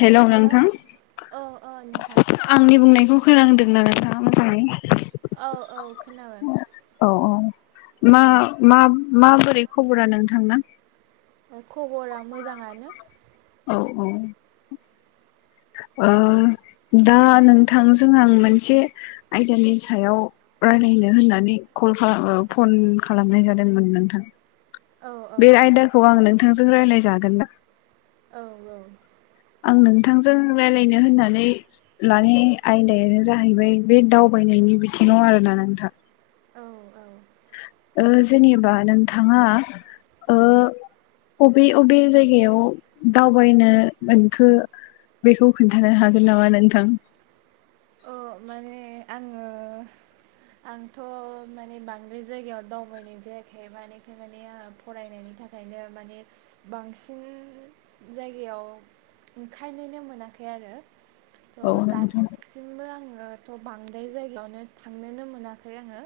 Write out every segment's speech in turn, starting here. Hello, नोंथां औ नोंथां आंनि बुंनायखौ खोनाहांदों ना नोंथांङा मोजांङै औ औ खोनाबाय औ औ मा मा माबोरै खबरा नोंथांना खबरा मोजाङानो औ औ ओ दा नोंथांजों आं मोनसे आयदानि सायाव रायलायनो होननानै कल खालाम ओ फन खालामनाय जादोंमोन नोंथां औ औ बे औ आयदाखौ आं नोंथांजों रायलायजागोन ना औ औ नोंथांजों राय्लायनो होननानै लानाय आयदायानो जाहैबाय बे दावबायनायनि बिदि नो आरोना नोंथां औ औ जेनेबा नोंथाङा ओ बबे बबे जायगायाव दावबायनो मोनखो? बेखौ खोन्थानो हागोन नामा नोंथां? औ माने आङो आंथ' माने बांद्राय जायगायाव दावबायनाय जायाखै माने आफाय माने आंहा फरायनायनि थाखायनो माने बांसिन जायगायाव ओंखायननो मोनाखै आरो औ थ' नोंथां दासिमबो आङोथ' बांद्राय जायगायावनो थांनोनो मोनाखै आङो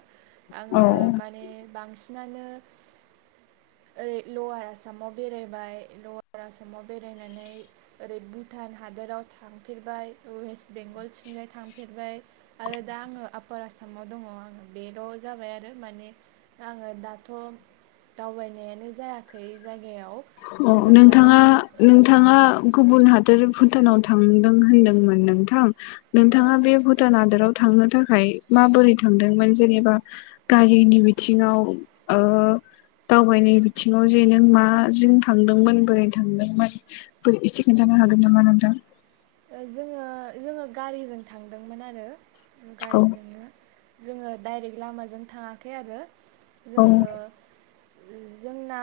औ आङो माने बांसिनानो [inaudible] ओरै लवार आसामाव बेरायबाय लवार आसामाव बेरायनानै ओरै भुटान हाद हादोराव थांफेरबाय वेस्ट बेंगल थांफेरबाय आरो दा आङो आफपार आसामाव दङ आङो बेल' जाबाय आरो माने आङो दाथ' दावबायनायानो जायाखै जाय औ नोंथाङा नोंथाङा गुबुन हादोर भुटानाव थांदों होनदोंमोन नोंथां नोंथाङा औ बे भुटान हादोराव थांनो थाखाय माबोरै थांदोंमोन जेनेबा गारिनि बिथिङाव ओ दावबायनाय बिथिङाव जे नों मा जों थांदोंमोन बोरै थांदोंमोन एसे खिन्थानो हागोन नामा नोंथां? जोङो जोङो गारिजों थांदोंमोन आरो औ गारिजोंनो- जोङो दाइरेक्ट लामाजों थाङाखै आरो औ जोङो [inaudible] जोंना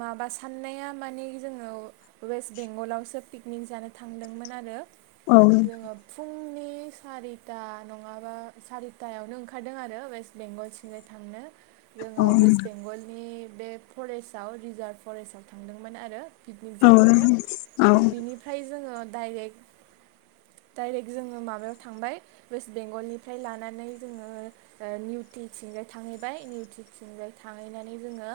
माबा साननाया मानि जोङो वेस्ट बेंगलावसो पिकनिक जा थांदोंमोन आरो जोंङो फुं [inaudible] सारिथा नङाबा सारिथायावनो ओंखारदों आरो वेस्ट बेंगलथिंजाय थांनो जोंओ अयेस्त औ बेंगलनि बे फरेसाव रिजार्व फरेस्ताव थांदोंमोन आरो पिकनिक औ औ जाहैनो बिनिफ्राय जोंओ डायरेक्ट [inaudible] डाइरेक्ट जोङो माबायाव थांबाय अयेस्त बेंगलनिफ्राय लानानै जोंनो ओ निउतिनसिम थांहैबाय निउटिसिंजाय थांहैनानै जोङो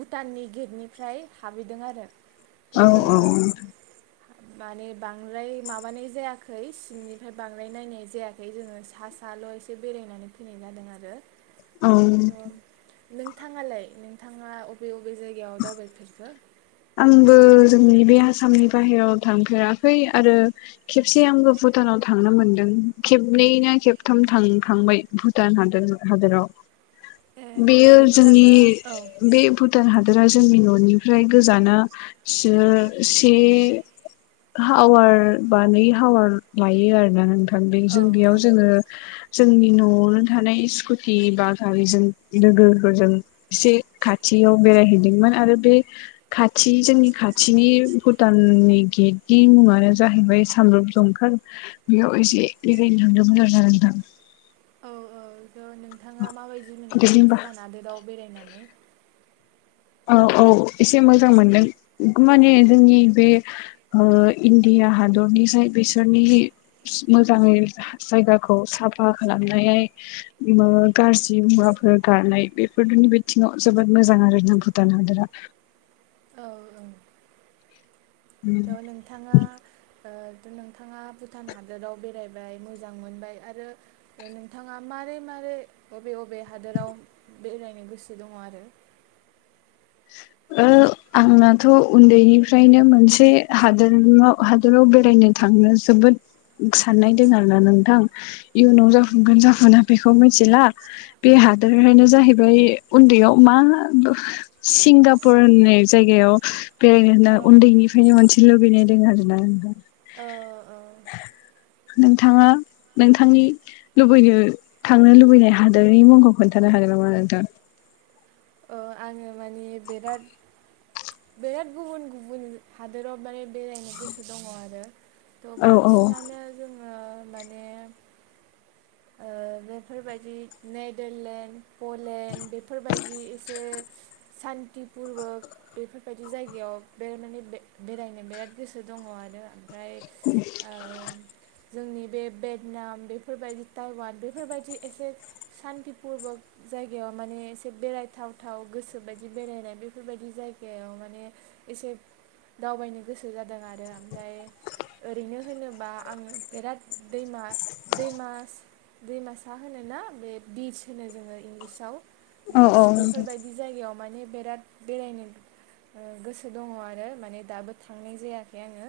भुटाननि गेटनिफ्राय हाबहैदों आरो औ थ' औ जोङो माने बांद्राय माबानाय जायाखै सिंनिफ्राय बांद्राय नायनाय जायाखै जोङो सा साल' एसे बेरायनानै फैनाय जादों आरो औ थ' नों थाङालाय नों थाङा बबे बबे जायगायाव दावबायफेरखो? आंबो जोंनि बे आसामनि बाहेरायाव थांफेराखै आरो खेबसे आंबो भुटानाव थांनो मोनदों खेबनैनो खेबथाम थांखांबाय भुटान हाद हादोराव ए बेयो थ' जोंनि नोंथाङा औ बे भुटान हादरा जोंनि न'निफ्राय गोजाना से हावार बानाय हावार लायो आरोना नोंथां औ जों बेयाव औ जोङो जोंनि न'आवनो थानाय स्कुटि बा गारिजों लोगोफोरजों एसे खाथि याव बेरायहैदोंमोन आरो बे खाथि जोंनि खाथिनि भुटाननि गेटनि मुङानो जाहैबाय सामब्रुप जंखा बेयाव एसे बेरायनो थांदोंमोन आरो ना नोंथां। औ औ' नोंथाङा माबायदि दे मोनखो होमबा भुटान हादोराव बेरायनानै। औ औ एसे मोजां मोनदों माने जोंनि बे ओ- इण्डिया हादर। बिनिसाय बिसोरनि मोजाङै जायगाखौ साफा खालामनाय। गाज्रि मुवाफोर गानाय बेफोरनि बिथिङाव जोबोद मोजां आरो ना। भुटान हादोरा। औ हेल' नोंथाङा। ओ [inaudible] नोंथाङा भुटान हादोराव बेरायबाय मोजां मोनबाय आरो नोंथाङा मारै मारै? बबे बबे हादोराव बेरायनो गोसो दङ आरो? [inaudible] ओ-आंनाथ' उन्दैनिफ्रायनो मोनसे हादोराव हादोराव बेरायनो थाङ [unintelligible] जोबोद साननाय दं आरोना नोंथां इयुनाव जाफुंगोन जाफुङा बेखौ मिथिला। हादोरनो जाहैबाय उन्दैयाव मा? सिंगापुर होननाय जायगायाव बेरायनो होनना औ उन्दैनिफ्रायनो मोनसेनो लुबैनाय दं आरोना आंना। ओ- नोंथाङा नोंथांनि। लुबैनो थांनो लुबैनाय हादोरनि मुंखौ खोन्थानो हागोन नामा नोंथां? अ आङो माने बिराद। बिराद गुबुन गुबुन हादोराव माने बेरायनो गोसो दङ आरो। थ' औ बांसिनानो जोङो माने। ओ-बेफोरबायदि नेडारलेण्ड पलेण्ड बेफोरबायदि एसे। सान्ति पुरवक बेफोरबायदि जायगायाव बे माने बे बेरायनो बिराद गोसो दं। दङ आरो ओमफ्राय ओ-जोंनि बे भेटनाम बेफोरबायदि। टाइवान बेफोरबायदि एसे सान्त पुरबक जायगायाव माने एसे बेरायथावथाव। गोसोबायदि बेरायनाय बेफोरबायदि जायगायाव माने एसे। दावबायनो गोसो जादों आरो ओमफ्राय। ओरैनो होनोबा आङो बिराद दैमा दैमा। दैमासा होनोना बे बिस होनो जोङो इंलिसआव। औ बिच औ नोंथां बेफोरबायदि जायगायाव माने। बेराद बेरायनो ओ-गोसो दङ आरो माने दाबो थांनाय जायाखै आङो।।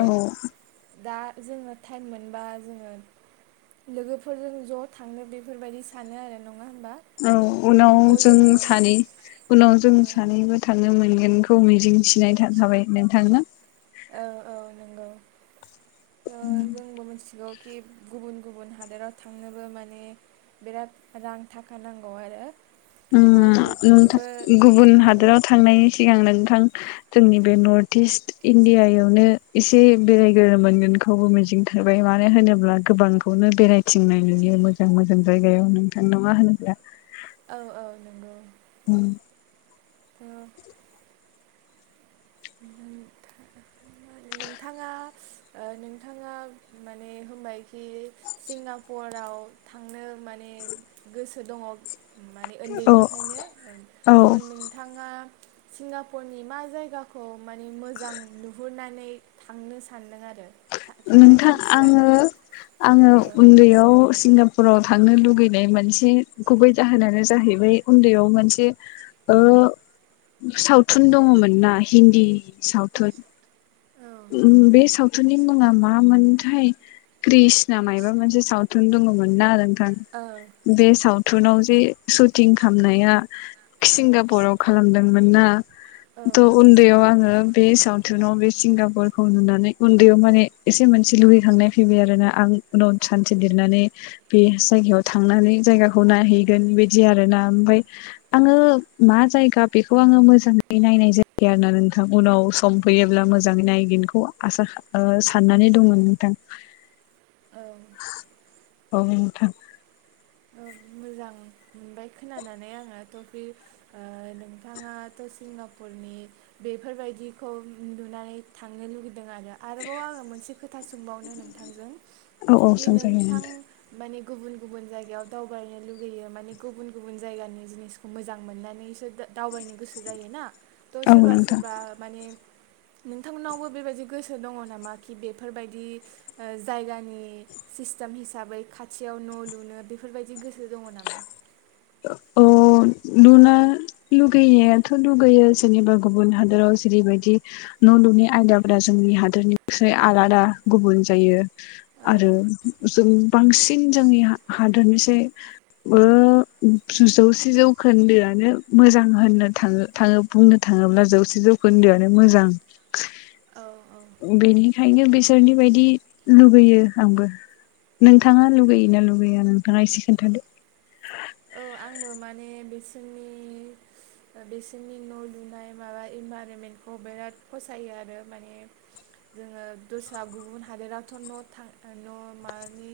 औ जोङो टाइम मोनबा जोङो। लोगोफोरजों ज' थांनो बेफोरबायदि सानो आरो ना। औ उनाव जों सानै उनाव जों ओ सानैबो थांनो मोनगोन। खौ मिजिंथिनाय थाखाबाय नोंथां ना? औ औ नंगौ थ' जोंबो मिथिगौ खि गुबुन गुबुन हादोराव थांनोबो माने बिराद रां थाखा नांगौ आरो। थ' बेफोरबो नोंथां गुबुन ओ हादोराव थांनायनि सिगां नोंथां जोंनि बे नर्थ इस्ट इण्डियायावनो एसे बेरायग्रोनो मोनगोनखौबो मिजिं थिबाय मानो होनोब्ला गोबांखौनो बेरायथिंनाय नुयो मोजां मोजां जायगायाव नोंथां नङा होनब्ला? औ औ नंगौ उम। [unintelligible] नोंथाङा। ओ-नोंथाङा माने होनबायखि सिंगापुराव थांनो। माने गोसो दङ। माने औ उन्दैनिफ्रायनो औ थ' नोंथाङा। सिंगापुरनि मा जायगाखौ? खौ माने मोजां नुहुरनानै थांनो सान्दों आरो? थांनो नोंथां थांखि आङो लादों आङो औ उन्दैयाव सिंगा फोराव थांनो लुुबैनाय मोनसे गुबै जाहोनानो जाहैबाय उन्दैयाव मोनसे सावथुन दङमोन ना हिन्दी सावथुन औ बे सावथुननि मुङा मामोनथाय? कृषना मायबा मोनसे सावथुन दङमोन ना आरो बे सावथुनाव जे सुटिं खालामनाया सिंगापुराव खालामदोंमोन ना औ थ' उन्दैयाव आङो बे सावथुनाव बे सिंगाब फुटबल खौ नुनानै उन्दैयाव माने एसे मोनसे लुगैखांनाय फैबाय आरो ना आं उनाव सानसे देरनानै बे जायगायाव थांनानै जायगाखौ नायहैगोन बेबायदि आरो ना ओमफ्राय आङो मा जायगा बेखौ आङो मोजाङै नायनाय जायो आरोना नोंथां उनाव सम फैयोब्ला मोजाङै नाय साननानै दंमोन नोंथां औ [inaudible] मोजां मोनबाय खोनानानै आङो थ बज नोंथाङा बेफोरबायदिखौ नुनानै थांनो लुबै आरोबाव आङो मोनसे खोथा सोंबावनो नोंथांजों औ औ बे सोंजायो नोंथां माने गुबुन गुबुन जायगायाव दावबायनो लुुबैयो माने गुबुन गुबुन जायगानि जिनिसखौ मोजां मोननानैसो दावबायनो गोसो जायो ना थ' औ सोरबा नोंथां सोरबा माने नोंथांमोनावबो बेबायदि गोसो दङ नामा कि बेफोरबायदि जायगानि सिस्टेम हिसाबै खाथियाव न' लुनो बेफोरबायदि गोसो दङ नामा? अ लुनो लुगैनायाथ' लुगैयो जेनबा गुबुन हादराव जेरैबायदि न' लुनाइ आयदाफोरा जोंनि हादोरनिफ्राइ आलादा गुबुन जायो। औ आरो जों बांसिन जोंनि हादोरनिसै जौसे जौखोन्दोआनो मोजां होननो थाङ थाङ बुंनो थाङोब्ला जौसे जौ खोन्दोआनो मोजां औ औ बेनिखायनो बिसोरनि बायदि लुुबैयो आंबो नोंथाङा लुगैयोना लुगैया नोंथाङा एसे खोन्थादो औ आंबो माने बिसोरनि बिसोरनि न' लुनाय माबा इनभाररनमेन्टखौ बिराद फसायो आरो माने जोङो दस्रा गुबुन हादोरावथ' न' थ न' मानि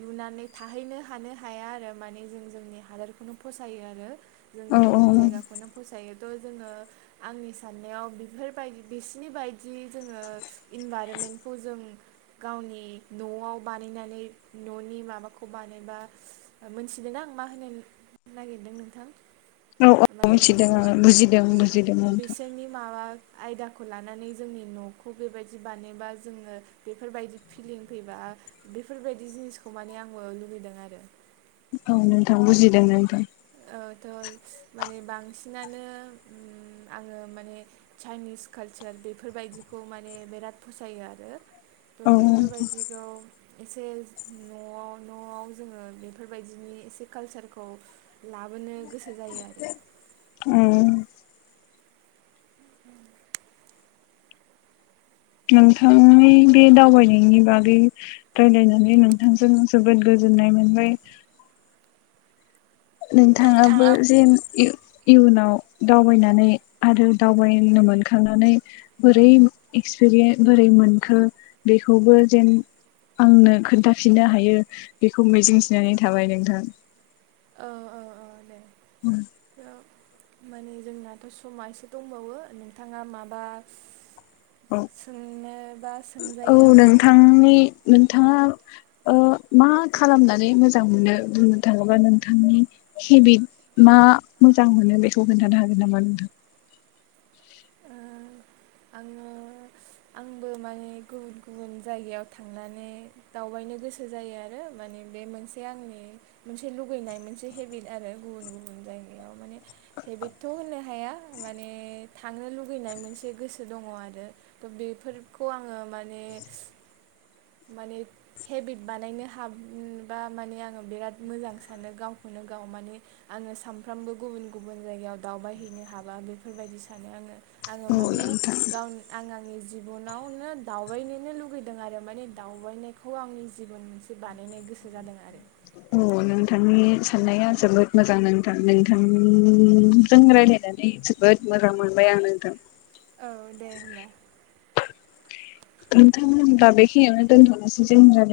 लुनानै थाङ थाहैनो हानो हाया आरो माने जों जोंनि हादोरखौनो फसायो आरो जों औ औ जोंनि जायगाखौ खौनो फसायोथ' जोङो आंनि साननायाव बेफोरबायदि बिसिनि बायदि जोङो इनभाइरनमेन्टखौ जों गावनि न'आव बानायनानै न'नि माबाखौ बानायोबा मोनथिदों आं मा होनो नागिरदों नोंथां? औ औ माने मिथिदों आङो बुजिदों बुजिदों नोंथां बिसोरनि माबा आयदाखौ लानानै जोंनि न'खौ बेबायदि बानायबा जोङो बेफोरबायदि फिलिं फैबा बेफोरबायदि जिनिसखौ माने आङो लुबैदों आरो औ नोंथां बुजिदों नोंथां थ' माने बांसिनानो आङो माने चाइनिस कालचार बेफोरबायदिखौ माने बिराद फसायो आरो औ थ' बेफोरबायदिखौ एसे न'आव न'आव जोङो बेफोरबायदिनि एसे कालचारखौ लाबोनो गोसो जायो आरो औ नोंथांनि बे दावबायनायनि बागै राय्लायनानै नोंथांजों जोबोद गोज मोनबाय नोंथाङाबो नोंथाङा जे इयुनाव दावबायनानै आरो दावबायनो मोनखांनानै बोरै एक्सप बोरै मोनखो बेखौबो जेन आंनो खोन्थाफिननो हायो बेखौ मिजिं थिनानै थाबाय नोंथां। ओ ओ ओ दे। उम। माने जोंनाथ समा एसे दंबावो नोंथांङा माबा। औ सोंनोबा सोंजायो आंखौ। थांङा ओ मा खालामनानै मोजां मोनो बुंनोथांङोबा नोंथांनि। गिबिद मा मोजां मोनो बेखौ खोन्थानो हागोन नामा नोंथां। आंङो आंबो माने गुबुन गुबुन जायगायाव थांनानै दावबायनो। गोसो जायो आरो माने बे मोनसे आंनि मोनसे लुगैनाय मोनसे हेबिट आरो गुबुन गुबुन। जायगायाव माने हेबिटथ होननो हाया माने थांनो लुुगैनाय मोनसे गोसो। दंङ आरो थ बेफोरखौ आंङो माने। माने हेबिट बानायनो हाब उम्मबा माने आंङो बेराद मोजां सानो गाव। खोनो गाव माने आंङो सामफ्रामबो गुबुन गुबुन जायगायाव दावबायहैनो हाबा बेफोरबायदि सानो आं। ओ आंङो औ माने। नोंथां गावन आं आंनि जिबनावनो दावबायनोनो लुगैदों आरो माने दावबायनायखौ आंनि। जिबन मोनसे बानायनो गोसो जादों आरो। औ नोंथांनि साननाया जोबोद मोजां नोंथां नोंथां जों रायलायनानै जोबो। जोबोद मोजां मोनबाय आं नोंथां। औ दे होमबा। नोंथां होमबा बेखिनियावनो दोनथनोसै जोंङो आरो।